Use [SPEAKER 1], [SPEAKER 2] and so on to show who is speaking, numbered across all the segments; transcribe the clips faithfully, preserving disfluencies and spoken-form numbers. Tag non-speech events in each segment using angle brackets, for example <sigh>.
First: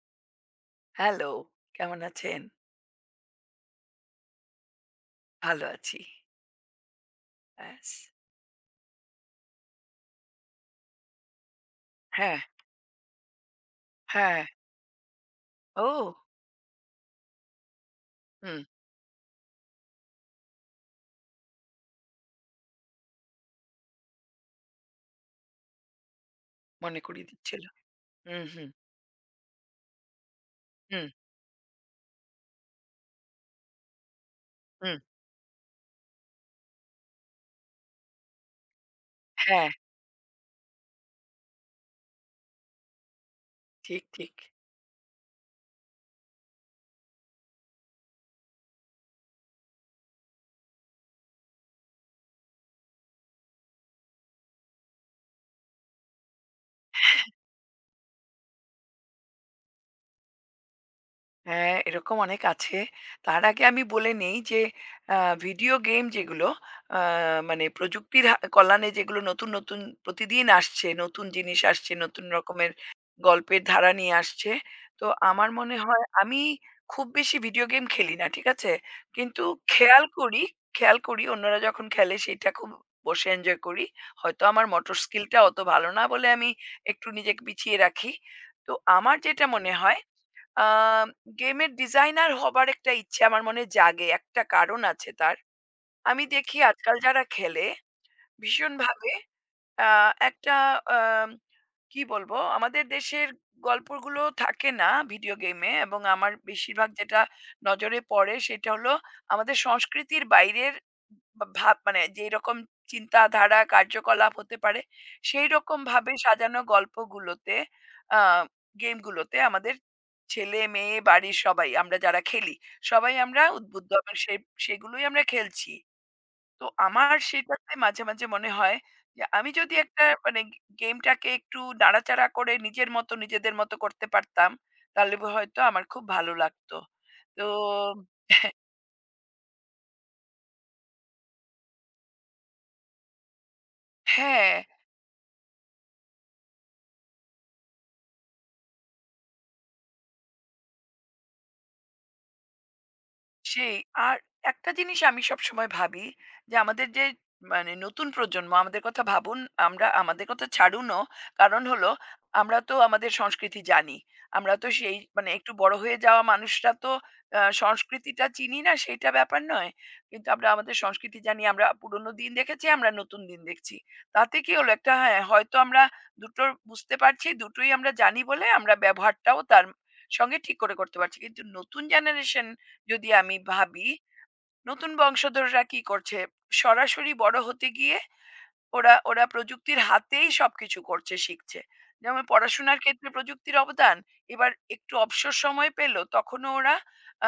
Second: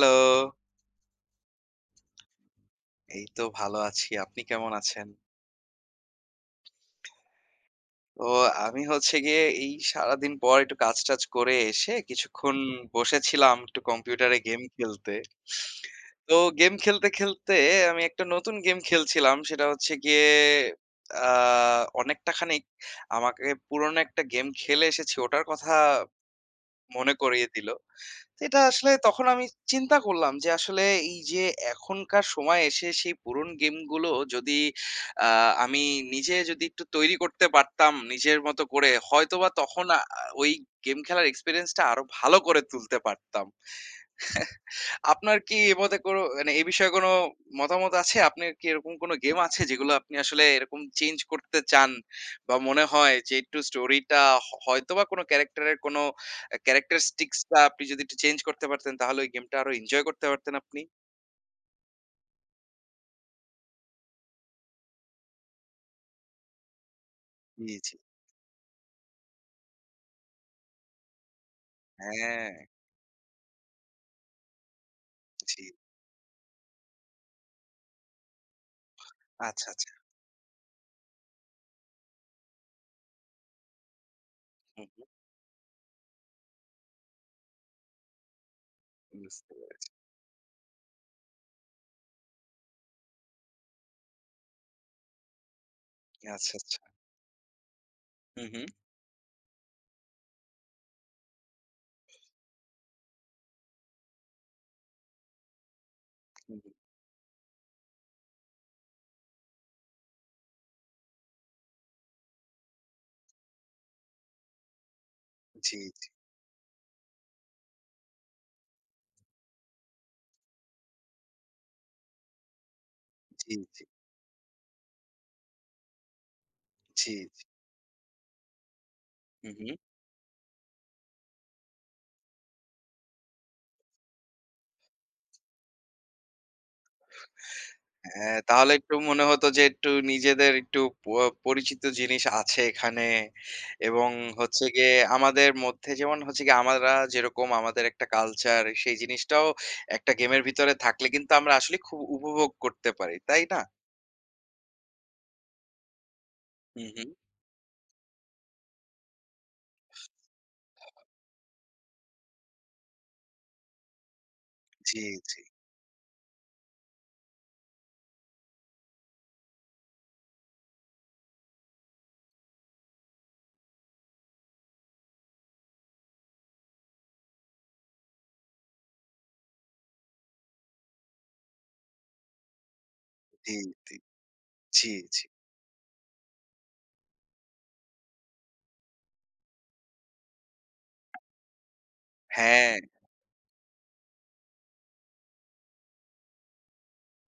[SPEAKER 1] Hello!
[SPEAKER 2] Hello, কেমন আছেন?
[SPEAKER 1] এই তো ভালো আছি। আপনি কেমন আছেন?
[SPEAKER 2] ভালো আছি। ব্যাস।
[SPEAKER 1] তো আমি হচ্ছে গিয়ে এই সারাদিন পর একটু কাজ-টাজ করে এসে
[SPEAKER 2] হ্যাঁ,
[SPEAKER 1] কিছুক্ষণ বসেছিলাম একটু কম্পিউটারে
[SPEAKER 2] হ্যাঁ।
[SPEAKER 1] গেম খেলতে।
[SPEAKER 2] ও!
[SPEAKER 1] তো গেম খেলতে, খেলতে আমি একটা নতুন
[SPEAKER 2] হুম,
[SPEAKER 1] গেম খেলছিলাম। সেটা হচ্ছে গিয়ে আ অনেকটা খানিক আমাকে পুরনো একটা গেম খেলে এসেছি ওটার কথা
[SPEAKER 2] মনে
[SPEAKER 1] মনে
[SPEAKER 2] করিয়ে
[SPEAKER 1] করিয়ে
[SPEAKER 2] দিচ্ছিল।
[SPEAKER 1] দিল। তো
[SPEAKER 2] হুম,
[SPEAKER 1] এটা
[SPEAKER 2] হুম,
[SPEAKER 1] আসলে তখন আমি চিন্তা করলাম যে আসলে
[SPEAKER 2] হুম,
[SPEAKER 1] এই যে এখনকার সময় এসে সেই পুরনো গেমগুলো যদি
[SPEAKER 2] হুম।
[SPEAKER 1] আহ, আমি নিজে যদি একটু তৈরি করতে পারতাম নিজের মতো করে হয়তোবা
[SPEAKER 2] হ্যাঁ,
[SPEAKER 1] তখন আ- ওই গেম খেলার এক্সপিরিয়েন্সটা আরো ভালো করে তুলতে পারতাম।
[SPEAKER 2] ঠিক, ঠিক।
[SPEAKER 1] আপনার কি এ মতে কোনো মানে এ বিষয়ে কোনো মতামত আছে? আপনার কি এরকম কোনো গেম আছে যেগুলো আপনি আসলে এরকম চেঞ্জ করতে চান? বা মনে হয় যে একটু স্টোরিটা হ হয়তোবা কোনো ক্যারাক্টারের কোনো আ characteristics টা আপনি যদি একটু চেঞ্জ করতে পারতেন তাহলে ওই গেমটা আরো এনজয় করতে পারতেন আপনি?
[SPEAKER 2] হ্যাঁ, এরকম অনেক আছে। তার আগে আমি বলে নেই যে আ ভিডিও গেম যেগুলো আ মানে
[SPEAKER 1] জি, জি।
[SPEAKER 2] প্রযুক্তির হা কল্যাণে যেগুলো নতুন, নতুন প্রতিদিন আসছে, নতুন জিনিস আসছে, নতুন
[SPEAKER 1] হ্যাঁ,
[SPEAKER 2] রকমের গল্পের ধারা নিয়ে আসছে। তো আমার
[SPEAKER 1] জি।
[SPEAKER 2] মনে হয় আমি খুব বেশি ভিডিও গেম খেলি না, ঠিক আছে? কিন্তু
[SPEAKER 1] আচ্ছা, আচ্ছা।
[SPEAKER 2] খেয়াল করি, খেয়াল করি অন্যরা যখন খেলে সেটা খুব বসে এনজয় করি। হয়তো আমার
[SPEAKER 1] হুম,
[SPEAKER 2] মোটর
[SPEAKER 1] হুম।
[SPEAKER 2] স্কিলটা অত ভালো না বলে আমি একটু নিজেকে পিছিয়ে রাখি। তো আমার যেটা
[SPEAKER 1] বুঝতে
[SPEAKER 2] মনে
[SPEAKER 1] পেরেছি।
[SPEAKER 2] হয় আম গেমের ডিজাইনার হবার একটা ইচ্ছে আমার মনে জাগে। একটা কারণ আছে তার। আমি
[SPEAKER 1] আচ্ছা,
[SPEAKER 2] দেখি
[SPEAKER 1] আচ্ছা।
[SPEAKER 2] আজকাল যারা খেলে,
[SPEAKER 1] হুম, হুম।
[SPEAKER 2] ভীষণভাবে আ একটা আম কি বলবো? আমাদের দেশের গল্পগুলো থাকে না ভিডিও গেমে এবং আমার
[SPEAKER 1] হুম। হুম।
[SPEAKER 2] বেশিরভাগ যেটা নজরে পড়ে সেটা হলো আমাদের সংস্কৃতির বাইরের বা ভাব মানে যেইরকম চিন্তাধারা, কার্যকলাপ হতে পারে
[SPEAKER 1] জি, জি,
[SPEAKER 2] সেইরকমভাবে সাজানো গল্পগুলোতে আ গেমগুলোতে আমাদের ছেলে-মেয়ে, বাড়ির সবাই আমরা যারা খেলি সবাই আমরা
[SPEAKER 1] জি, জি,
[SPEAKER 2] উদ্বুদ্ধ এবং সে সেগুলোই আমরা খেলছি। তো
[SPEAKER 1] জি,
[SPEAKER 2] আমার
[SPEAKER 1] জি।
[SPEAKER 2] সেটাতে মাঝে, মাঝে মনে হয় যে আমি
[SPEAKER 1] হুম, হুম।
[SPEAKER 2] যদি একটা মানে গে গেমটাকে একটু নাড়াচাড়া করে নিজের মতো নিজেদের মতো করতে পারতাম, তাহলে হয়তো আমার খুব ভালো লাগতো। তো
[SPEAKER 1] হ্যাঁ,
[SPEAKER 2] <laughs>
[SPEAKER 1] তাহলে একটু মনে হতো যে একটু নিজেদের একটু প পরিচিত জিনিস আছে এখানে এবং
[SPEAKER 2] হ্যাঁ।
[SPEAKER 1] হচ্ছে গিয়ে আমাদের মধ্যে যেমন হচ্ছে গিয়ে আমরা যেরকম আমাদের একটা কালচার সেই জিনিসটাও একটা গেমের ভিতরে থাকলে কিন্তু আমরা আসলে খুব উপভোগ করতে পারি। তাই না?
[SPEAKER 2] সেই। আর একটা জিনিস আমি সবসময় ভাবি যে,
[SPEAKER 1] হুম,
[SPEAKER 2] আমাদের যে
[SPEAKER 1] হুম।
[SPEAKER 2] মানে নতুন প্রজন্ম আমাদের কথা ভাবুন, আমরা আমাদের কথা ছাড়ুনও। কারণ হলো আমরা তো আমাদের সংস্কৃতি জানি। আমরা তো সেই
[SPEAKER 1] জি,
[SPEAKER 2] মানে
[SPEAKER 1] জি,
[SPEAKER 2] একটু বড় হয়ে যাওয়া মানুষরা তো আ সংস্কৃতিটা চিনি না সেইটা ব্যাপার নয়। কিন্তু আমরা আমাদের সংস্কৃতি জানি। আমরা পুরনো দিন দেখেছি, আমরা নতুন দিন দেখছি। তাতে কি হলো একটা হ্যাঁ, হয়তো আমরা দুটোর বুঝতে পারছি, দুটোই আমরা জানি বলে আমরা ব্যবহারটাও তার সঙ্গে ঠিক করে করতে পারছি। কিন্তু নতুন জেনারেশন যদি আমি
[SPEAKER 1] জি,
[SPEAKER 2] ভাবি
[SPEAKER 1] জি, জি,
[SPEAKER 2] নতুন
[SPEAKER 1] জি।
[SPEAKER 2] বংশধররা কি করছে সরাসরি বড় হতে গিয়ে ওরা ওরা প্রযুক্তির হাতেই সবকিছু করছে শিখছে যেমন
[SPEAKER 1] হ্যাঁ,
[SPEAKER 2] পড়াশোনার ক্ষেত্রে প্রযুক্তির অবদান এবার একটু অবসর সময় পেল তখনও ওরা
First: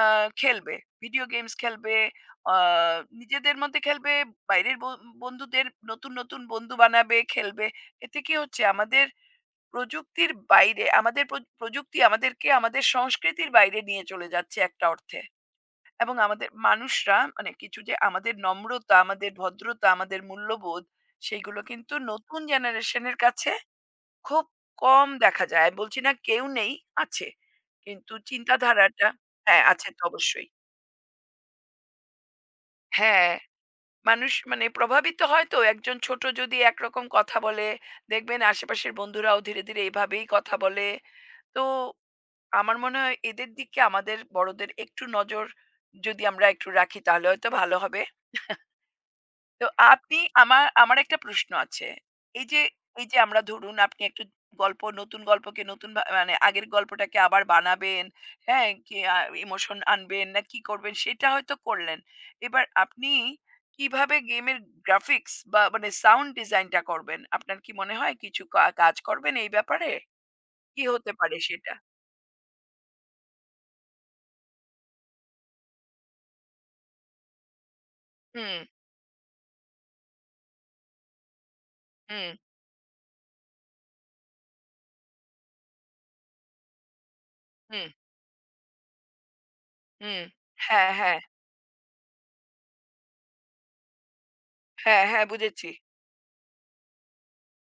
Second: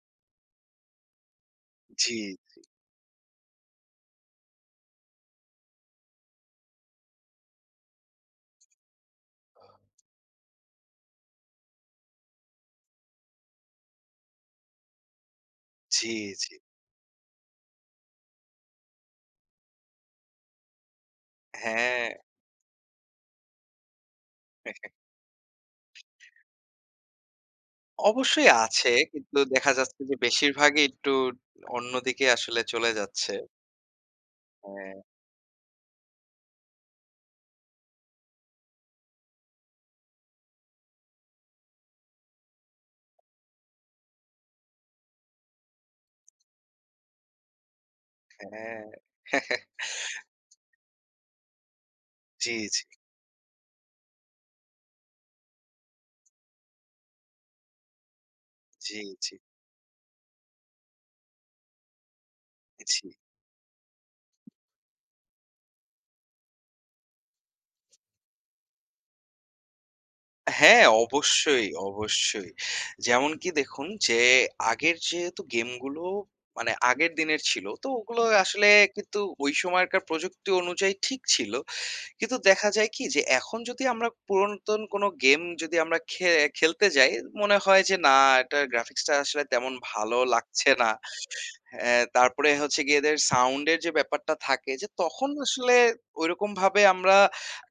[SPEAKER 2] আহ, খেলবে ভিডিও গেমস খেলবে
[SPEAKER 1] জি,
[SPEAKER 2] আহ, নিজেদের মধ্যে খেলবে বাইরের ব- বন্ধুদের নতুন নতুন বন্ধু বানাবে খেলবে এতে কি হচ্ছে আমাদের প্রযুক্তির বাইরে আমাদের প্র- প্রযুক্তি আমাদেরকে আমাদের সংস্কৃতির বাইরে নিয়ে চলে যাচ্ছে একটা অর্থে
[SPEAKER 1] জি,
[SPEAKER 2] এবং আমাদের
[SPEAKER 1] জি।
[SPEAKER 2] মানুষরা মানে কিছু যে আমাদের নম্রতা, আমাদের ভদ্রতা, আমাদের মূল্যবোধ সেইগুলো কিন্তু
[SPEAKER 1] হ্যাঁ,
[SPEAKER 2] নতুন জেনারেশনের কাছে খুব কম দেখা যায়। বলছি না কেউ নেই, আছে। কিন্তু
[SPEAKER 1] অবশ্যই আছে।
[SPEAKER 2] চিন্তাধারাটা
[SPEAKER 1] কিন্তু
[SPEAKER 2] হ্যাঁ,
[SPEAKER 1] দেখা
[SPEAKER 2] আছে
[SPEAKER 1] যাচ্ছে
[SPEAKER 2] তো
[SPEAKER 1] যে
[SPEAKER 2] অবশ্যই।
[SPEAKER 1] বেশিরভাগই একটু অন্যদিকে আসলে চলে
[SPEAKER 2] হ্যাঁ,
[SPEAKER 1] যাচ্ছে।
[SPEAKER 2] মানুষ মানে
[SPEAKER 1] হ্যাঁ,
[SPEAKER 2] প্রভাবিত হয় তো একজন ছোট যদি একরকম কথা বলে, দেখবেন আশেপাশের বন্ধুরাও ধীরে, ধীরে এভাবেই কথা বলে। তো আমার মনে হয় এদের দিকে আমাদের বড়দের একটু নজর যদি আমরা একটু রাখি তাহলে হয়তো ভালো হবে।
[SPEAKER 1] হ্যাঁ।
[SPEAKER 2] তো আপনি আমার আমার একটা প্রশ্ন আছে। এই
[SPEAKER 1] জি,
[SPEAKER 2] যে
[SPEAKER 1] জি,
[SPEAKER 2] এই যে আমরা ধরুন আপনি একটু গল্প নতুন গল্পকে নতুন ভা মানে আগের গল্পটাকে আবার বানাবেন, হ্যাঁ? কি
[SPEAKER 1] জি,
[SPEAKER 2] আ
[SPEAKER 1] জি,
[SPEAKER 2] ইমোশন আনবেন না কি করবেন সেটা হয়তো করলেন। এবার
[SPEAKER 1] জি।
[SPEAKER 2] আপনি কিভাবে গেমের গ্রাফিক্স বা মানে সাউন্ড ডিজাইনটা করবেন? আপনার কি মনে হয় কিছু কা কাজ করবেন এই ব্যাপারে? কি
[SPEAKER 1] হ্যাঁ,
[SPEAKER 2] হতে পারে
[SPEAKER 1] অবশ্যই,
[SPEAKER 2] সেটা?
[SPEAKER 1] অবশ্যই। যেমন কি দেখুন যে আগের যেহেতু গেমগুলো মানে আগের দিনের ছিল, তো ওগুলো
[SPEAKER 2] হুম,
[SPEAKER 1] আসলে কিন্তু ওই সময়কার প্রযুক্তি অনুযায়ী ঠিক ছিল।
[SPEAKER 2] হুম,
[SPEAKER 1] কিন্তু দেখা যায় কি যে এখন যদি আমরা পুরাতন কোনো গেম যদি আমরা খে খেলতে যাই, মনে হয়
[SPEAKER 2] হুম,
[SPEAKER 1] যে না এটার গ্রাফিক্সটা আসলে তেমন ভালো
[SPEAKER 2] হুম।
[SPEAKER 1] লাগছে
[SPEAKER 2] হ্যাঁ,
[SPEAKER 1] না।
[SPEAKER 2] হ্যাঁ।
[SPEAKER 1] হ্যাঁ, তারপরে হচ্ছে গিয়ে এদের সাউন্ড এর যে ব্যাপারটা থাকে যে
[SPEAKER 2] হ্যাঁ, হ্যাঁ
[SPEAKER 1] তখন
[SPEAKER 2] বুঝেছি।
[SPEAKER 1] আসলে ঐরকমভাবে আমরা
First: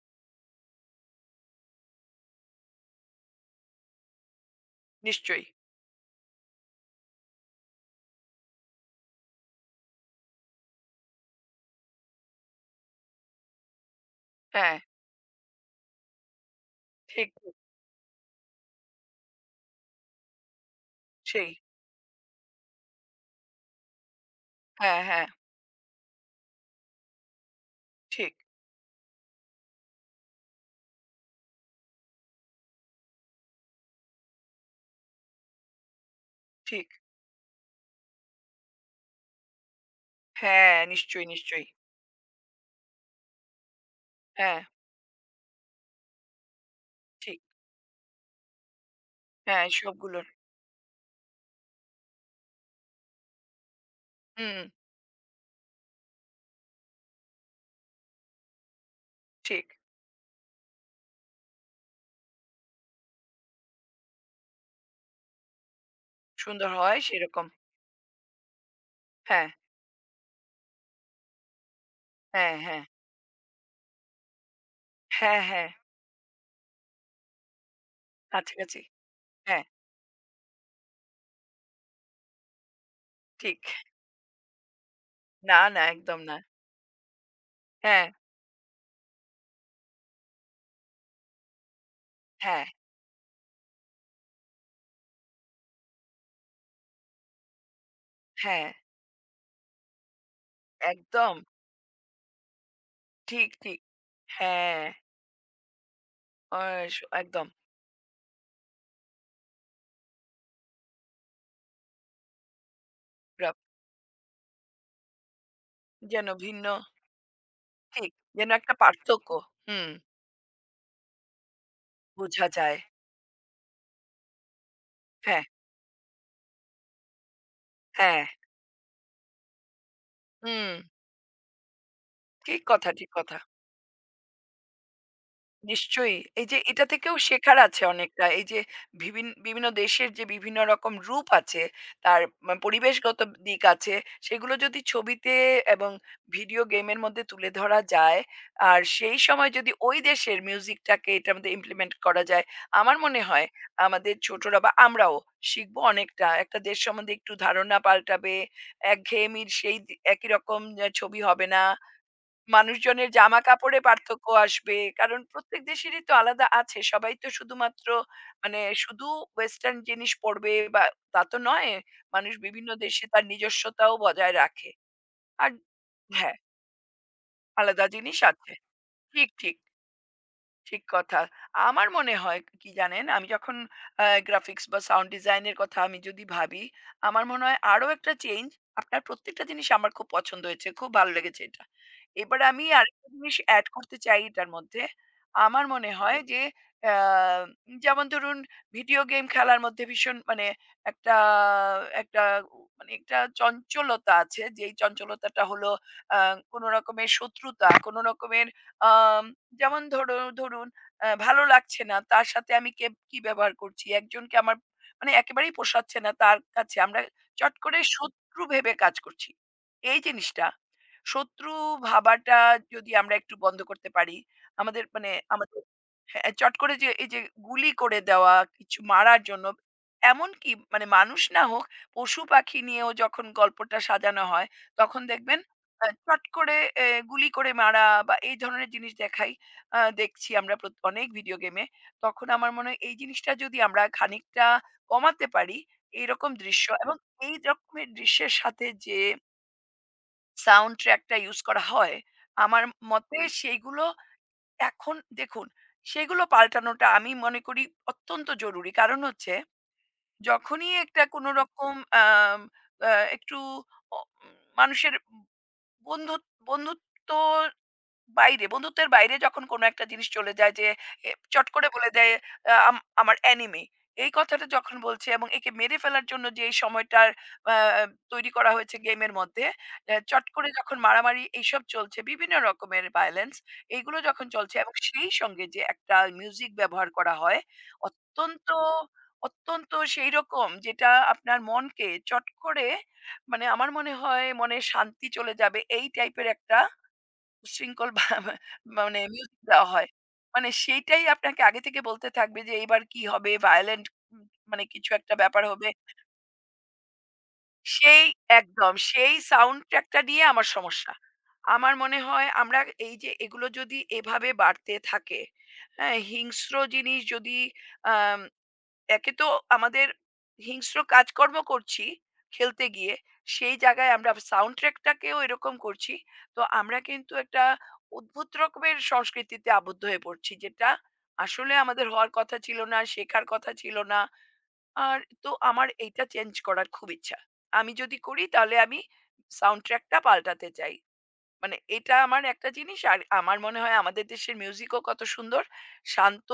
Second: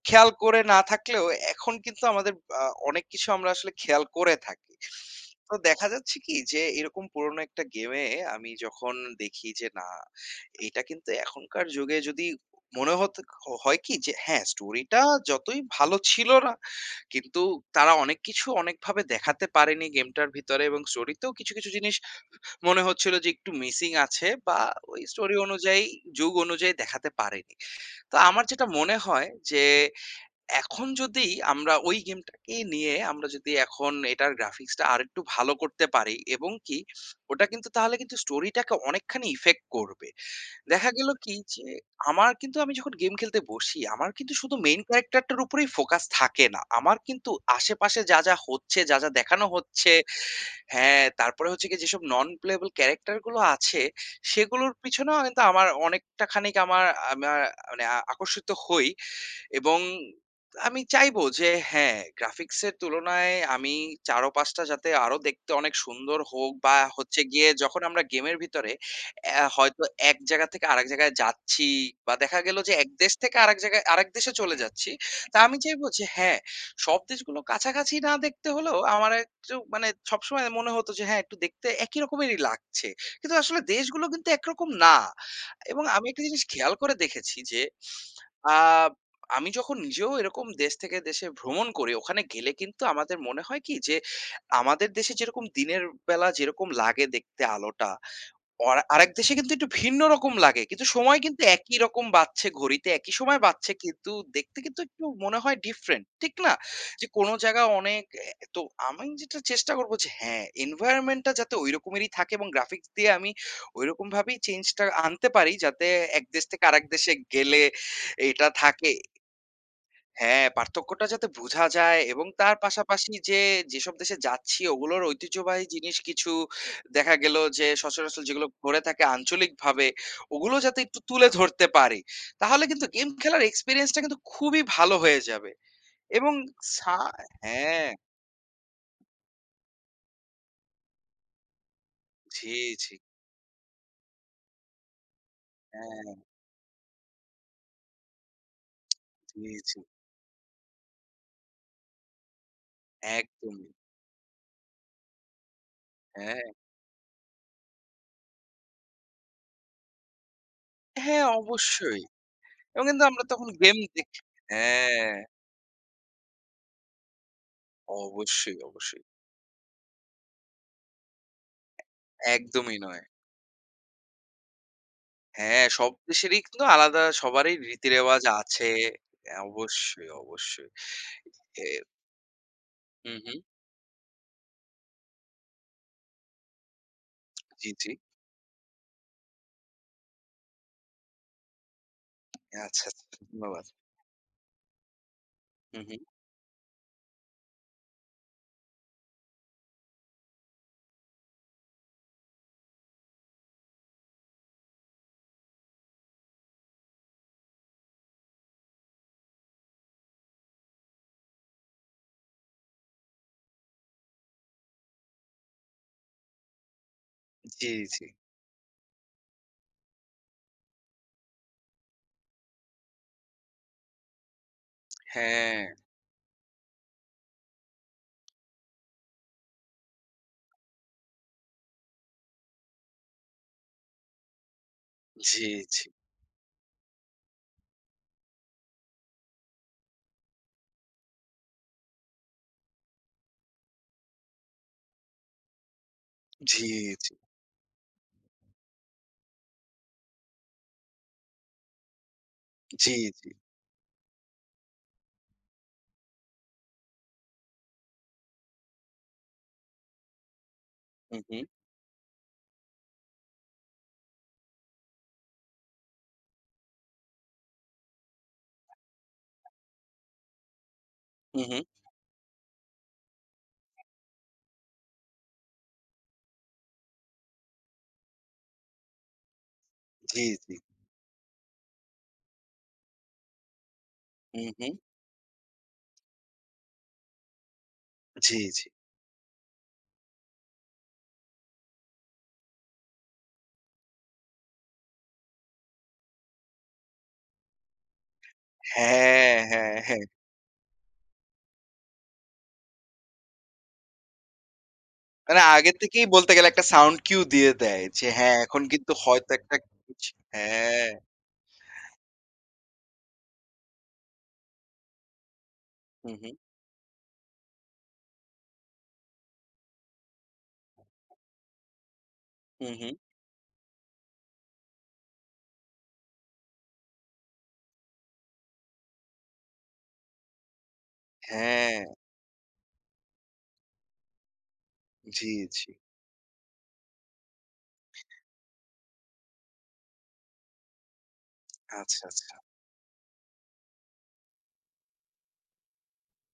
[SPEAKER 1] খেয়াল করে না থাকলেও এখন কিন্তু আমাদের আ অনেক কিছু আমরা আসলে খেয়াল করে থাকি।
[SPEAKER 2] নিশ্চয়ই।
[SPEAKER 1] তো দেখা যাচ্ছে কি যে এরকম পুরনো একটা গেমে আমি যখন দেখি যে না এটা কিন্তু এখনকার যুগে যদি মনে হতে হয় কি যে হ্যাঁ,
[SPEAKER 2] হ্যাঁ,
[SPEAKER 1] স্টোরিটা যতই ভালো ছিল না
[SPEAKER 2] ঠিক,
[SPEAKER 1] কিন্তু
[SPEAKER 2] ঠিক।
[SPEAKER 1] তারা অনেক কিছু অনেকভাবে দেখাতে পারেনি গেমটার ভিতরে এবং স্টোরিতেও
[SPEAKER 2] সেই।
[SPEAKER 1] কিছু, কিছু জিনিস মনে হচ্ছিল যে একটু মিসিং আছে বা
[SPEAKER 2] হ্যাঁ,
[SPEAKER 1] ওই
[SPEAKER 2] হ্যাঁ।
[SPEAKER 1] স্টোরি অনুযায়ী যুগ অনুযায়ী দেখাতে পারেনি। তো
[SPEAKER 2] ঠিক।
[SPEAKER 1] আমার যেটা মনে হয় যে এখন যদি আমরা ওই গেমটাকে নিয়ে আমরা যদি এখন এটার গ্রাফিক্সটা আরেকটু ভালো করতে পারি এবং কি
[SPEAKER 2] ঠিক।
[SPEAKER 1] ওটা কিন্তু তাহলে কিন্তু স্টোরিটাকে অনেকখানি ইফেক্ট করবে।
[SPEAKER 2] হ্যাঁ,
[SPEAKER 1] দেখা গেল
[SPEAKER 2] নিশ্চয়ই,
[SPEAKER 1] কি যে
[SPEAKER 2] নিশ্চয়ই।
[SPEAKER 1] আমার কিন্তু আমি যখন গেম খেলতে বসি আমার কিন্তু শুধু
[SPEAKER 2] হ্যাঁ,
[SPEAKER 1] মেইন ক্যারেক্টারটার উপরেই ফোকাস থাকে না। আমার কিন্তু
[SPEAKER 2] ঠিক।
[SPEAKER 1] আশেপাশে যা, যা হচ্ছে, যা, যা দেখানো
[SPEAKER 2] হ্যাঁ,
[SPEAKER 1] হচ্ছে।
[SPEAKER 2] সবগুলোর।
[SPEAKER 1] হ্যাঁ, তারপরে হচ্ছে গিয়ে যেসব নন প্লেয়েবল ক্যারাক্টার গুলো আছে,
[SPEAKER 2] হুম,
[SPEAKER 1] সেগুলোর পিছনেও কিন্তু আমার অনেকটা খানিক আমার আমার মানে আ আকর্ষিত হই।
[SPEAKER 2] ঠিক।
[SPEAKER 1] এবং আমি চাইবো যে হ্যাঁ, গ্রাফিক্সের তুলনায় আমি চার পাঁচ টা যাতে আরো দেখতে অনেক সুন্দর হোক
[SPEAKER 2] সুন্দর
[SPEAKER 1] বা
[SPEAKER 2] হয়
[SPEAKER 1] হচ্ছে
[SPEAKER 2] সেরকম।
[SPEAKER 1] গিয়ে যখন আমরা গেমের ভিতরে অ্যা
[SPEAKER 2] হ্যাঁ,
[SPEAKER 1] হয়তো এক জায়গা থেকে আরেক জায়গায় যাচ্ছি বা দেখা
[SPEAKER 2] হ্যাঁ,
[SPEAKER 1] গেল যে
[SPEAKER 2] হ্যাঁ।
[SPEAKER 1] এক দেশ থেকে আরেক জায়গায় আরেক দেশে চলে যাচ্ছি। তা
[SPEAKER 2] হ্যাঁ,
[SPEAKER 1] আমি
[SPEAKER 2] হ্যাঁ।
[SPEAKER 1] চাইবো যে হ্যাঁ, সব দেশগুলো কাছাকাছি না দেখতে হলেও
[SPEAKER 2] কাছাকাছি।
[SPEAKER 1] আমার একটু
[SPEAKER 2] হ্যাঁ,
[SPEAKER 1] মানে সবসময় মনে হতো যে হ্যাঁ, একটু দেখতে একই রকমেরই লাগছে। কিন্তু আসলে
[SPEAKER 2] ঠিক।
[SPEAKER 1] দেশগুলো কিন্তু একরকম না।
[SPEAKER 2] না, না,
[SPEAKER 1] এবং আমি
[SPEAKER 2] একদম
[SPEAKER 1] একটা
[SPEAKER 2] না।
[SPEAKER 1] জিনিস খেয়াল করে দেখেছি যে
[SPEAKER 2] হ্যাঁ,
[SPEAKER 1] আ আমি যখন নিজেও এরকম দেশ থেকে দেশে ভ্রমণ করি, ওখানে গেলে
[SPEAKER 2] হ্যাঁ,
[SPEAKER 1] কিন্তু আমাদের মনে হয় কি যে, আমাদের দেশে যেরকম দিনের বেলা যেরকম লাগে দেখতে আলোটা,
[SPEAKER 2] হ্যাঁ।
[SPEAKER 1] অর আরেক দেশে কিন্তু একটু ভিন্ন রকম লাগে। কিন্তু সময়
[SPEAKER 2] একদম।
[SPEAKER 1] কিন্তু একই রকম বাজছে ঘড়িতে একই সময়
[SPEAKER 2] ঠিক,
[SPEAKER 1] বাজছে
[SPEAKER 2] ঠিক।
[SPEAKER 1] কিন্তু দেখতে কিন্তু
[SPEAKER 2] হ্যাঁ,
[SPEAKER 1] একটু মনে হয় ডিফারেন্ট। ঠিক না?
[SPEAKER 2] অস
[SPEAKER 1] যে কোন
[SPEAKER 2] একদম।
[SPEAKER 1] জায়গা অনেক এ তো আমি যেটা চেষ্টা করব যে হ্যাঁ, এনভায়রনমেন্ট টা যাতে ঐরকমেরই থাকে এবং গ্রাফিক্স দিয়ে আমি
[SPEAKER 2] রব
[SPEAKER 1] ঐরকমভাবেই চেঞ্জ টা আনতে পারি যাতে এক
[SPEAKER 2] যেন
[SPEAKER 1] দেশ থেকে
[SPEAKER 2] ভিন্ন
[SPEAKER 1] আরেক দেশে গেলে
[SPEAKER 2] ঠিক।
[SPEAKER 1] এটা
[SPEAKER 2] যেন একটা
[SPEAKER 1] থাকে।
[SPEAKER 2] পার্থক্য। হুম,
[SPEAKER 1] হ্যাঁ, পার্থক্যটা যাতে বুঝা যায় এবং
[SPEAKER 2] বোঝা
[SPEAKER 1] তার
[SPEAKER 2] যায়।
[SPEAKER 1] পাশাপাশি যে যেসব দেশে যাচ্ছি ওগুলোর
[SPEAKER 2] হ্যাঁ,
[SPEAKER 1] ঐতিহ্যবাহী জিনিস কিছু দেখা গেল যে সচরাচর
[SPEAKER 2] হ্যাঁ।
[SPEAKER 1] যেগুলো ঘুরে থাকে আঞ্চলিকভাবে ওগুলো
[SPEAKER 2] হুম,
[SPEAKER 1] যাতে একটু তুলে ধরতে পারি।
[SPEAKER 2] ঠিক
[SPEAKER 1] তাহলে কিন্তু
[SPEAKER 2] কথা,
[SPEAKER 1] গেম
[SPEAKER 2] ঠিক কথা।
[SPEAKER 1] খেলার এক্সপেরিয়েন্সটা কিন্তু খুবই ভালো হয়ে যাবে
[SPEAKER 2] নিশ্চয়ই।
[SPEAKER 1] এবং
[SPEAKER 2] এই যে এটা
[SPEAKER 1] সা
[SPEAKER 2] থেকেও শেখার আছে
[SPEAKER 1] হ্যাঁ,
[SPEAKER 2] অনেকটা। এই যে বিভিন বিভিন্ন দেশের যে বিভিন্ন রকম রূপ আছে, তার
[SPEAKER 1] জি,
[SPEAKER 2] মা
[SPEAKER 1] জি।
[SPEAKER 2] পরিবেশগত দিক আছে, সেগুলো যদি ছবিতে এবং
[SPEAKER 1] হ্যাঁ,
[SPEAKER 2] ভিডিও গেমের মধ্যে তুলে ধরা যায়, আর সেই
[SPEAKER 1] জি,
[SPEAKER 2] সময় যদি
[SPEAKER 1] জি।
[SPEAKER 2] ওই দেশের মিউজিকটাকে এটার মধ্যে ইমপ্লিমেন্ট করা যায়, আমার মনে হয়
[SPEAKER 1] একদমই।
[SPEAKER 2] আমাদের ছোটরা বা আমরাও শিখবো অনেকটা।
[SPEAKER 1] হ্যাঁ,
[SPEAKER 2] একটা দেশ সম্বন্ধে একটু ধারণা পাল্টাবে, একঘেয়েমির সেই দি একই রকম আ ছবি
[SPEAKER 1] হ্যাঁ,
[SPEAKER 2] হবে না।
[SPEAKER 1] অবশ্যই। এবং কিন্তু
[SPEAKER 2] মানুষজনের
[SPEAKER 1] আমরা তখন গেম
[SPEAKER 2] জামাকাপড়ে
[SPEAKER 1] দেখি
[SPEAKER 2] পার্থক্য আসবে।
[SPEAKER 1] হ্যাঁ,
[SPEAKER 2] কারণ প্রত্যেক দেশেরই তো আলাদা আছে। সবাই তো শুধুমাত্র
[SPEAKER 1] অবশ্যই,
[SPEAKER 2] মানে
[SPEAKER 1] অবশ্যই।
[SPEAKER 2] শুধু ওয়েসটার্ন জিনিস পড়বে বা তা তো নয়। মানুষ বিভিন্ন
[SPEAKER 1] একদমই নয়।
[SPEAKER 2] দেশে তার নিজস্বতাও বজায় রাখে। আর
[SPEAKER 1] হ্যাঁ, সব
[SPEAKER 2] হ্যাঁ,
[SPEAKER 1] দেশেরই কিন্তু আলাদা সবারই
[SPEAKER 2] আলাদা জিনিস
[SPEAKER 1] রীতিরেওয়াজ
[SPEAKER 2] আছে।
[SPEAKER 1] আছে।
[SPEAKER 2] ঠিক,
[SPEAKER 1] অ্যা
[SPEAKER 2] ঠিক।
[SPEAKER 1] অবশ্যই, অবশ্যই।
[SPEAKER 2] ঠিক কথা।
[SPEAKER 1] এ
[SPEAKER 2] আমার মনে হয় কি জানেন?
[SPEAKER 1] হুম,
[SPEAKER 2] আমি
[SPEAKER 1] হুম।
[SPEAKER 2] যখন আ গ্রাফিক্স বা সাউন্ড ডিজাইন এর কথা আমি যদি ভাবি, আমার মনে হয়
[SPEAKER 1] জি,
[SPEAKER 2] আরো
[SPEAKER 1] জি।
[SPEAKER 2] একটা চেঞ্জ আপনার প্রত্যেকটা জিনিস আমার খুব পছন্দ হয়েছে। খুব ভালো লেগেছে এটা। এবার আমি
[SPEAKER 1] আচ্ছা, আচ্ছা।
[SPEAKER 2] আরেকটা জিনিস
[SPEAKER 1] ধন্যবাদ।
[SPEAKER 2] এড করতে চাই এটার মধ্যে। আমার
[SPEAKER 1] হুম,
[SPEAKER 2] মনে
[SPEAKER 1] হুম।
[SPEAKER 2] হয় যে আ যেমন ধরুন ভিডিও গেম খেলার মধ্যে ভীষণ মানে একটা একটা মানে একটা চঞ্চলতা আছে। যেই চঞ্চলতাটা হলো আ কোন রকমের শত্রুতা, কোন রকমের আম যেমন ধরু ধরুন আ ভালো লাগছে না। তার সাথে আমি কে কি ব্যবহার করছি? একজনকে আমার মানে একেবারেই পোষাচ্ছে না তার কাছে আমরা চট
[SPEAKER 1] জি,
[SPEAKER 2] করে
[SPEAKER 1] জি।
[SPEAKER 2] শত্রু ভেবে কাজ করছি। এই জিনিসটা শত্রু ভাবাটা যদি আমরা একটু বন্ধ করতে পারি, আমাদের মানে
[SPEAKER 1] হ্যাঁ।
[SPEAKER 2] আমাদের হ্যাঁ, চট করে যে এই যে গুলি করে দেওয়া কিছু মারার জন্য এমনকি মানে মানুষ না হোক পশু-পাখি নিয়েও যখন গল্পটা সাজানো হয় তখন দেখবেন
[SPEAKER 1] জি, জি।
[SPEAKER 2] আ চট করে এ গুলি করে মারা বা এই ধরনের জিনিস দেখাই আ দেখছি আমরা প্রত অনেক ভিডিও গেমে। তখন আমার মনে হয় এই জিনিসটা যদি আমরা খানিকটা কমাতে পারি, এইরকম দৃশ্য
[SPEAKER 1] জি,
[SPEAKER 2] এবং
[SPEAKER 1] জি।
[SPEAKER 2] এই রকমের দৃশ্যের সাথে যে সাউন্ড ট্র্যাকটা ইউজ করা হয়, আমার
[SPEAKER 1] জি,
[SPEAKER 2] মতে
[SPEAKER 1] জি।
[SPEAKER 2] সেইগুলো এখন দেখুন, সেগুলো পাল্টানোটা আমি মনে করি অত্যন্ত জরুরি। কারণ হচ্ছে যখনই একটা
[SPEAKER 1] হুম,
[SPEAKER 2] কোনো
[SPEAKER 1] হুম।
[SPEAKER 2] রকম আম আ একটু অ উম, মানুষের বন্ধুত বন্ধুত্ব বাইরে, বন্ধুত্বের বাইরে যখন কোনো একটা জিনিস চলে যায় যে এ
[SPEAKER 1] হুম,
[SPEAKER 2] চট
[SPEAKER 1] হুম।
[SPEAKER 2] করে বলে দেয় আ আম আমার এনিমি। এই কথাটা যখন বলছে এবং একে মেরে ফেলার জন্য যে এই সময়টার আ তৈরি করা হয়েছে গেমের মধ্যে, এ
[SPEAKER 1] জি,
[SPEAKER 2] চট করে
[SPEAKER 1] জি।
[SPEAKER 2] যখন মারামারি এইসব চলছে, বিভিন্ন রকমের ভায়োলেন্স এইগুলো যখন
[SPEAKER 1] হুম,
[SPEAKER 2] চলছে
[SPEAKER 1] হুম।
[SPEAKER 2] এবং সেই সঙ্গে যে একটা মিউজিক ব্যবহার করা হয়,
[SPEAKER 1] জি,
[SPEAKER 2] অত্যন্ত,
[SPEAKER 1] জি।
[SPEAKER 2] অত্যন্ত সেইরকম যেটা আপনার মনকে চট করে মানে আমার মনে হয় মনে শান্তি চলে যাবে এই টাইপের একটা উচ্ছৃঙ্খল বা <laughs> বা মানে
[SPEAKER 1] হ্যাঁ,
[SPEAKER 2] মিউজিক দেওয়া
[SPEAKER 1] হ্যাঁ,
[SPEAKER 2] হয়।
[SPEAKER 1] হ্যাঁ।
[SPEAKER 2] মানে সেইটাই আপনাকে আগে থেকে বলতে থাকবে যে এইবার কি হবে? violent উম মানে কিছু একটা
[SPEAKER 1] মানে
[SPEAKER 2] ব্যাপার হবে।
[SPEAKER 1] আগে থেকেই বলতে গেলে একটা সাউন্ড কিউ দিয়ে দেয়
[SPEAKER 2] সেই
[SPEAKER 1] যে হ্যাঁ, এখন
[SPEAKER 2] একদম
[SPEAKER 1] কিন্তু
[SPEAKER 2] সেই
[SPEAKER 1] হয়তো একটা
[SPEAKER 2] সাউন্ড ট্র্যাকটা
[SPEAKER 1] কিছু
[SPEAKER 2] নিয়ে আমার
[SPEAKER 1] হ্যাঁ।
[SPEAKER 2] সমস্যা। আমার মনে হয় আমরা এই যে এগুলো যদি এভাবে বাড়তে থাকে, হ্যাঁ?
[SPEAKER 1] হুম, হুম।
[SPEAKER 2] হিংস্র জিনিস যদি আম একে তো আমাদের হিংস্র কাজকর্ম করছি খেলতে
[SPEAKER 1] হুম,
[SPEAKER 2] গিয়ে,
[SPEAKER 1] হুম।
[SPEAKER 2] সেই জায়গায় আমরা সাউন্ড ট্র্যাকটাকেও এরকম করছি। তো আমরা কিন্তু একটা অদ্ভুত রকমের সংস্কৃতিতে আবদ্ধ হয়ে পড়ছি, যেটা আসলে
[SPEAKER 1] হ্যাঁ।
[SPEAKER 2] আমাদের হওয়ার কথা ছিল না, শেখার কথা ছিল না। আর
[SPEAKER 1] জি,
[SPEAKER 2] তো আমার
[SPEAKER 1] জি।
[SPEAKER 2] এইটা চেঞ্জ করার খুব ইচ্ছা। আমি যদি করি তাহলে আমি সাউন্ড ট্র্যাকটা পাল্টাতে চাই। মানে এটা
[SPEAKER 1] আচ্ছা,
[SPEAKER 2] আমার
[SPEAKER 1] আচ্ছা।
[SPEAKER 2] একটা জিনিস আর আমার মনে হয় আমাদের দেশের মিউজিকও কত সুন্দর শান্ত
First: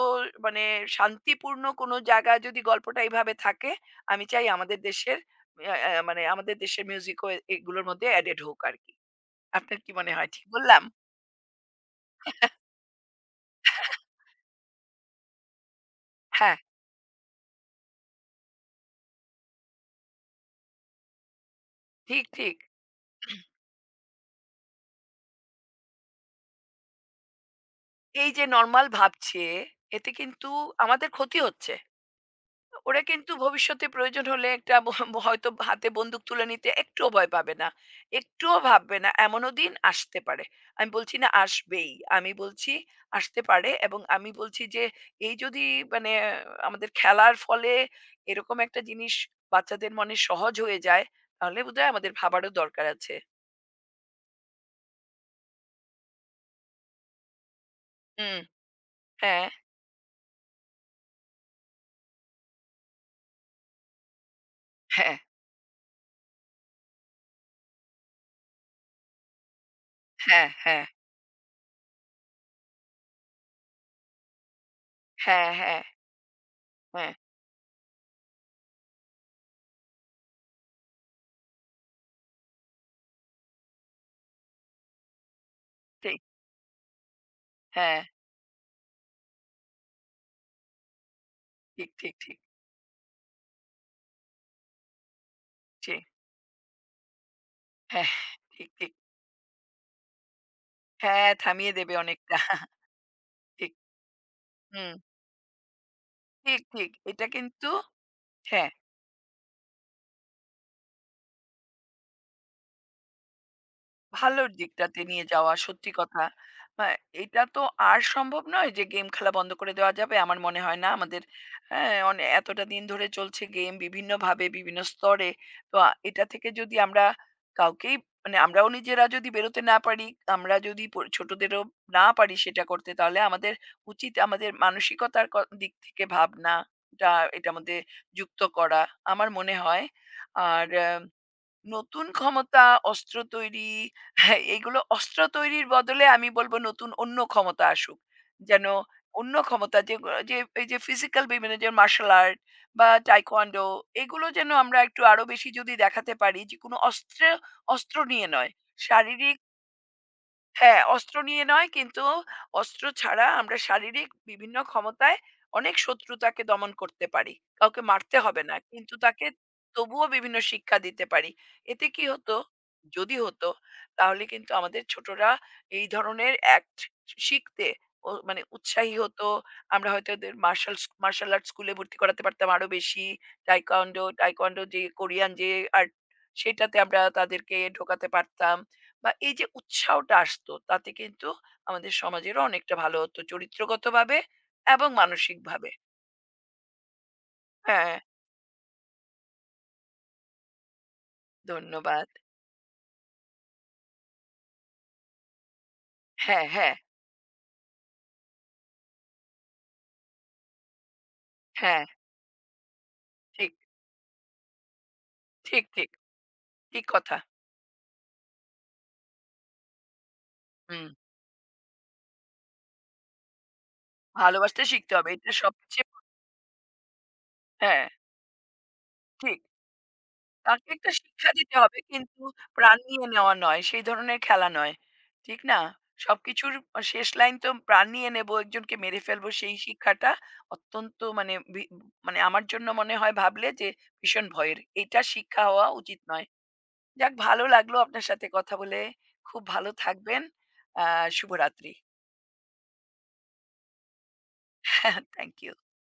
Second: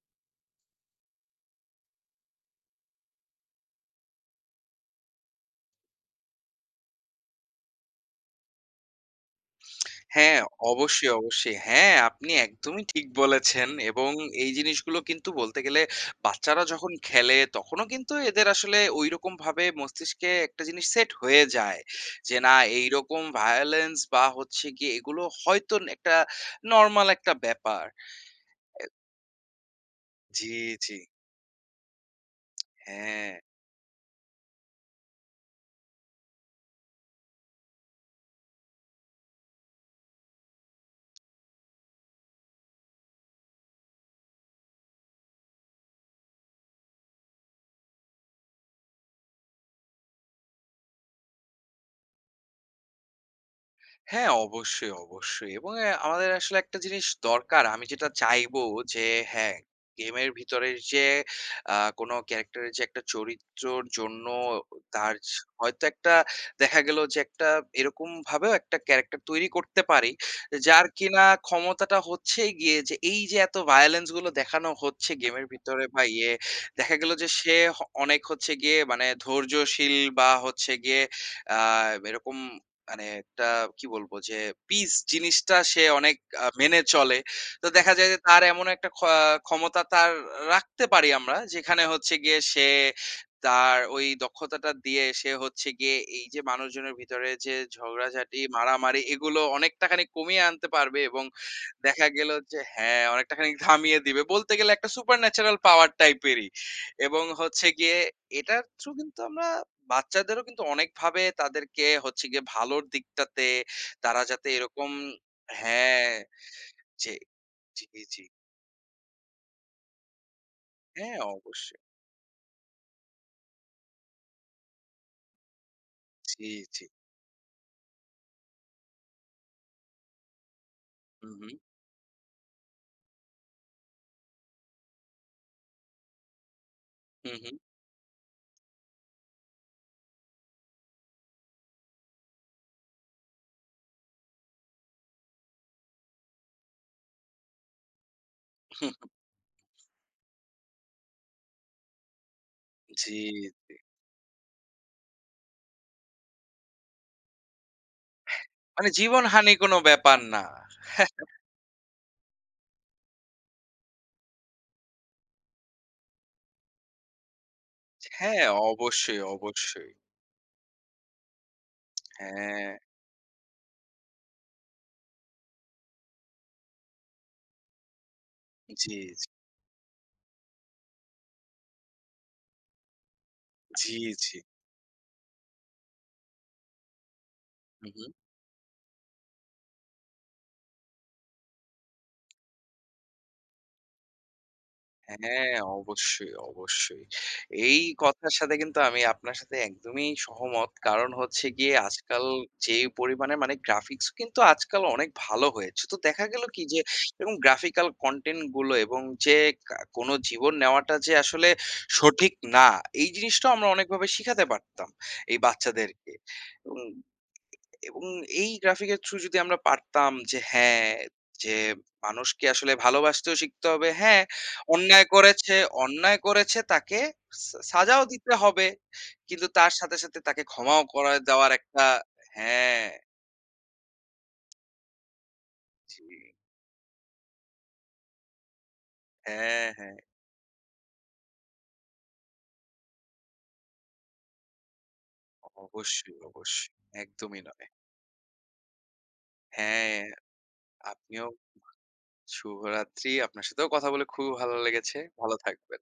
[SPEAKER 2] মানে শান্তিপূর্ণ কোনো জায়গা যদি গল্পটা এইভাবে থাকে আমি চাই আমাদের দেশের আহ, আহ, মানে আমাদের দেশের মিউজিকও এ- এগুলোর মধ্যে অ্যাডেড হোক আর কি আপনার কি মনে হয়
[SPEAKER 1] হ্যাঁ,
[SPEAKER 2] ঠিক বললাম
[SPEAKER 1] অবশ্যই, অবশ্যই। হ্যাঁ, আপনি একদমই ঠিক বলেছেন এবং এই জিনিসগুলো কিন্তু বলতে গেলে
[SPEAKER 2] হ্যাঁ
[SPEAKER 1] বাচ্চারা যখন খেলে তখনও কিন্তু এদের আসলে ঐরকমভাবে মস্তিষ্কে একটা জিনিস সেট হয়ে যায়।
[SPEAKER 2] ঠিক
[SPEAKER 1] যে না
[SPEAKER 2] ঠিক
[SPEAKER 1] এইরকম violence বা হচ্ছে গিয়ে এগুলো হয়তো একটা নরমাল একটা ব্যাপার।
[SPEAKER 2] এই যে নর্মাল ভাবছে এতে
[SPEAKER 1] জি,
[SPEAKER 2] কিন্তু
[SPEAKER 1] জি।
[SPEAKER 2] আমাদের ক্ষতি হচ্ছে ওরা কিন্তু
[SPEAKER 1] হ্যাঁ।
[SPEAKER 2] ভবিষ্যতে প্রয়োজন হলে একটা ব- ব- হয়তো হাতে বন্দুক তুলে নিতে একটুও ভয় পাবে না একটুও ভাববে না এমনও দিন আসতে পারে আমি বলছি না আসবেই আমি বলছি আসতে পারে এবং আমি বলছি যে এই যদি মানে আমাদের খেলার ফলে এরকম একটা জিনিস বাচ্চাদের মনে সহজ হয়ে যায় তাহলে বোধহয় আমাদের ভাবারও দরকার আছে
[SPEAKER 1] হ্যাঁ, অবশ্যই, অবশ্যই। এবং অ্যা আমাদের আসলে একটা জিনিস দরকার। আমি যেটা
[SPEAKER 2] হুম
[SPEAKER 1] চাইবো যে
[SPEAKER 2] হ্যাঁ
[SPEAKER 1] হ্যাঁ, গেমের ভিতরের যে আ কোনো ক্যারেক্টারের যে একটা চরিত্রর জন্য তার
[SPEAKER 2] হ্যাঁ
[SPEAKER 1] স হয়তো একটা দেখা গেল যে একটা এরকম ভাবেও একটা ক্যারেক্টার তৈরি করতে পারি,
[SPEAKER 2] হ্যাঁ হ্যাঁ
[SPEAKER 1] যার কিনা ক্ষমতাটা হচ্ছে গিয়ে যে এই যে এত ভায়োলেন্স গুলো দেখানো হচ্ছে গেমের
[SPEAKER 2] হ্যাঁ হ্যাঁ
[SPEAKER 1] ভিতরে বা ইয়ে, দেখা গেল
[SPEAKER 2] হ্যাঁ
[SPEAKER 1] যে সে হ অনেক হচ্ছে গিয়ে মানে ধৈর্যশীল বা হচ্ছে গিয়ে আ এরকম মানে একটা কি বলবো যে পিস জিনিসটা সে অনেক
[SPEAKER 2] ঠিক
[SPEAKER 1] আ মেনে চলে। তো দেখা
[SPEAKER 2] হ্যাঁ
[SPEAKER 1] যায় যে তার এমন একটা খ ক্ষমতা তার রাখতে পারি আমরা যেখানে
[SPEAKER 2] ঠিক
[SPEAKER 1] হচ্ছে
[SPEAKER 2] ঠিক
[SPEAKER 1] গিয়ে
[SPEAKER 2] ঠিক
[SPEAKER 1] সে তার ওই দক্ষতাটা দিয়ে সে হচ্ছে গিয়ে
[SPEAKER 2] ঠিক
[SPEAKER 1] এই যে মানুষজনের ভিতরে যে
[SPEAKER 2] হ্যাঁ
[SPEAKER 1] ঝগড়াঝাটি,
[SPEAKER 2] ঠিক ঠিক
[SPEAKER 1] মারামারি এগুলো অনেকটাখানি কমিয়ে আনতে পারবে এবং
[SPEAKER 2] হ্যাঁ থামিয়ে দেবে
[SPEAKER 1] দেখা গেল
[SPEAKER 2] অনেকটা
[SPEAKER 1] যে হ্যাঁ, অনেকটা খানিক
[SPEAKER 2] ঠিক।
[SPEAKER 1] থামিয়ে দিবে। বলতে গেলে একটা
[SPEAKER 2] হুম।
[SPEAKER 1] সুপারন্যাচারাল পাওয়ার টাইপেরই।
[SPEAKER 2] ঠিক, ঠিক।
[SPEAKER 1] এবং
[SPEAKER 2] এটা
[SPEAKER 1] হচ্ছে
[SPEAKER 2] কিন্তু
[SPEAKER 1] গিয়ে এটার
[SPEAKER 2] হ্যাঁ,
[SPEAKER 1] থ্রু কিন্তু আমরা বাচ্চাদেরও কিন্তু অনেকভাবে তাদেরকে হচ্ছে গিয়ে ভালোর দিকটাতে তারা যাতে
[SPEAKER 2] ভালোর
[SPEAKER 1] এরকম
[SPEAKER 2] দিকটাতে নিয়ে যাওয়া সত্যি
[SPEAKER 1] হ্যাঁ,
[SPEAKER 2] কথা। আ
[SPEAKER 1] জি,
[SPEAKER 2] এটা তো
[SPEAKER 1] জি,
[SPEAKER 2] আর
[SPEAKER 1] জি।
[SPEAKER 2] সম্ভব নয় যে গেম খেলা বন্ধ করে দেওয়া যাবে। আমার মনে হয় না
[SPEAKER 1] হ্যাঁ,
[SPEAKER 2] আমাদের
[SPEAKER 1] অবশ্যই।
[SPEAKER 2] হ্যাঁ, অনে এতটা দিন ধরে চলছে গেম বিভিন্নভাবে বিভিন্ন স্তরে। তো আ এটা
[SPEAKER 1] জি,
[SPEAKER 2] থেকে যদি
[SPEAKER 1] জি।
[SPEAKER 2] আমরা কাউকেই মানে আমরাও নিজেরা যদি বেরোতে না পারি, আমরা যদি প
[SPEAKER 1] হু, হু,
[SPEAKER 2] ছোটদেরও না পারি সেটা করতে তাহলে আমাদের উচিত আমাদের মানসিকতার ক দিক থেকে ভাবনাটা
[SPEAKER 1] হু, হু।
[SPEAKER 2] এটার মধ্যে যুক্ত করা আমার মনে হয়। আর নতুন ক্ষমতা, অস্ত্র তৈরি, হ্যাঁ, এগুলো অস্ত্র তৈরির বদলে আমি বলব নতুন অন্য ক্ষমতা আসুক। যেন
[SPEAKER 1] <laughs>
[SPEAKER 2] অন্য ক্ষমতা যে যে এই যে ফিজিক্যাল বিভিন্ন যে মার্শাল আর্ট বা
[SPEAKER 1] জি।
[SPEAKER 2] টাইকোয়ান্ডো এগুলো যেন আমরা একটু আরো বেশি যদি দেখাতে পারি যে কোনো অস্ত্র, অস্ত্র নিয়ে নয়।
[SPEAKER 1] মানে
[SPEAKER 2] শারীরিক
[SPEAKER 1] জীবনহানি কোনো ব্যাপার না।
[SPEAKER 2] হ্যাঁ, অস্ত্র নিয়ে নয় কিন্তু অস্ত্র ছাড়া আমরা শারীরিক বিভিন্ন ক্ষমতায় অনেক শত্রুতাকে দমন করতে পারি। কাউকে মারতে হবে
[SPEAKER 1] হ্যাঁ,
[SPEAKER 2] না। কিন্তু
[SPEAKER 1] অবশ্যই,
[SPEAKER 2] তাকে
[SPEAKER 1] অবশ্যই।
[SPEAKER 2] তবুও বিভিন্ন শিক্ষা দিতে পারি। এতে কি হতো?
[SPEAKER 1] হ্যাঁ।
[SPEAKER 2] যদি হতো তাহলে কিন্তু আমাদের ছোটরা এই ধরনের অ্যাক্ট শিখতে ও মানে
[SPEAKER 1] জি,
[SPEAKER 2] উৎসাহী
[SPEAKER 1] জি,
[SPEAKER 2] হতো। আমরা হয়তো ওদের মার্শালস মার্শাল আর্ট স্কুলে ভর্তি করাতে পারতাম আরো বেশি।
[SPEAKER 1] জি,
[SPEAKER 2] টাইকোয়ান্ডো,
[SPEAKER 1] জি।
[SPEAKER 2] টাইকোয়ান্ডো যে কোরিয়ান যে আর্ট সেটাতে আমরা তাদেরকে
[SPEAKER 1] হু, হু।
[SPEAKER 2] ঢোকাতে পারতাম। বা এই যে উৎসাহটা আসতো তাতে কিন্তু আমাদের সমাজেরও অনেকটা ভালো হতো চরিত্রগতভাবে এবং
[SPEAKER 1] হ্যাঁ,
[SPEAKER 2] মানসিকভাবে।
[SPEAKER 1] অবশ্যই, অবশ্যই। এই
[SPEAKER 2] হ্যাঁ,
[SPEAKER 1] কথার সাথে কিন্তু আমি আপনার সাথে একদমই সহমত। কারণ হচ্ছে গিয়ে
[SPEAKER 2] ধন্যবাদ।
[SPEAKER 1] আজকাল যে পরিমাণে মানে গ্রাফিক্স কিন্তু আজকাল অনেক ভালো হয়েছে। তো দেখা গেল
[SPEAKER 2] হ্যাঁ,
[SPEAKER 1] কি
[SPEAKER 2] হ্যাঁ,
[SPEAKER 1] যে এরকম গ্রাফিক্যাল কনটেন্ট গুলো এবং যে কা কোন জীবন নেওয়াটা যে আসলে
[SPEAKER 2] হ্যাঁ,
[SPEAKER 1] সঠিক না, এই
[SPEAKER 2] ঠিক,
[SPEAKER 1] জিনিসটাও আমরা অনেকভাবে শিখাতে পারতাম এই
[SPEAKER 2] ঠিক, ঠিক,
[SPEAKER 1] বাচ্চাদেরকে। এবং
[SPEAKER 2] ঠিক কথা।
[SPEAKER 1] এবং এই গ্রাফিকের থ্রু যদি আমরা পারতাম যে
[SPEAKER 2] হুম,
[SPEAKER 1] হ্যাঁ, যে মানুষকে আসলে ভালোবাসতেও শিখতে হবে। হ্যাঁ,
[SPEAKER 2] ভালোবাসতে শিখতে
[SPEAKER 1] অন্যায়
[SPEAKER 2] হবে। এটা
[SPEAKER 1] করেছে,
[SPEAKER 2] সবচেয়ে
[SPEAKER 1] অন্যায় করেছে তাকে সা
[SPEAKER 2] হ্যাঁ,
[SPEAKER 1] সাজাও দিতে হবে।
[SPEAKER 2] ঠিক।
[SPEAKER 1] কিন্তু তার সাথে, সাথে তাকে
[SPEAKER 2] তাকে
[SPEAKER 1] ক্ষমাও
[SPEAKER 2] একটা
[SPEAKER 1] করে
[SPEAKER 2] শিক্ষা
[SPEAKER 1] দেওয়ার
[SPEAKER 2] দিতে হবে
[SPEAKER 1] একটা
[SPEAKER 2] কিন্তু প্রাণ
[SPEAKER 1] হ্যাঁ,
[SPEAKER 2] নিয়ে নেওয়া নয়, সেই ধরনের খেলা নয়। ঠিক না?
[SPEAKER 1] জি।
[SPEAKER 2] সবকিছুর আ শেষ লাইন তো প্রাণ নিয়ে নেবো, একজনকে মেরে ফেলবো সেই
[SPEAKER 1] হ্যাঁ, হ্যাঁ।
[SPEAKER 2] শিক্ষাটা অত্যন্ত মানে বি মানে আমার জন্য মনে হয় ভাবলে যে ভীষণ ভয়ের। এটা শিক্ষা হওয়া উচিত
[SPEAKER 1] অবশ্যই,
[SPEAKER 2] নয়।
[SPEAKER 1] অবশ্যই।
[SPEAKER 2] যাক
[SPEAKER 1] একদমই
[SPEAKER 2] ভালো
[SPEAKER 1] নয়।
[SPEAKER 2] লাগলো আপনার সাথে কথা বলে। খুব ভালো
[SPEAKER 1] হ্যাঁ,
[SPEAKER 2] থাকবেন। আ
[SPEAKER 1] আপনিও
[SPEAKER 2] শুভরাত্রি।
[SPEAKER 1] শুভরাত্রি। আপনার সাথেও কথা বলে খুবই ভালো লেগেছে।
[SPEAKER 2] <laughs>
[SPEAKER 1] ভালো
[SPEAKER 2] থ্যাংক ইউ।
[SPEAKER 1] থাকবেন।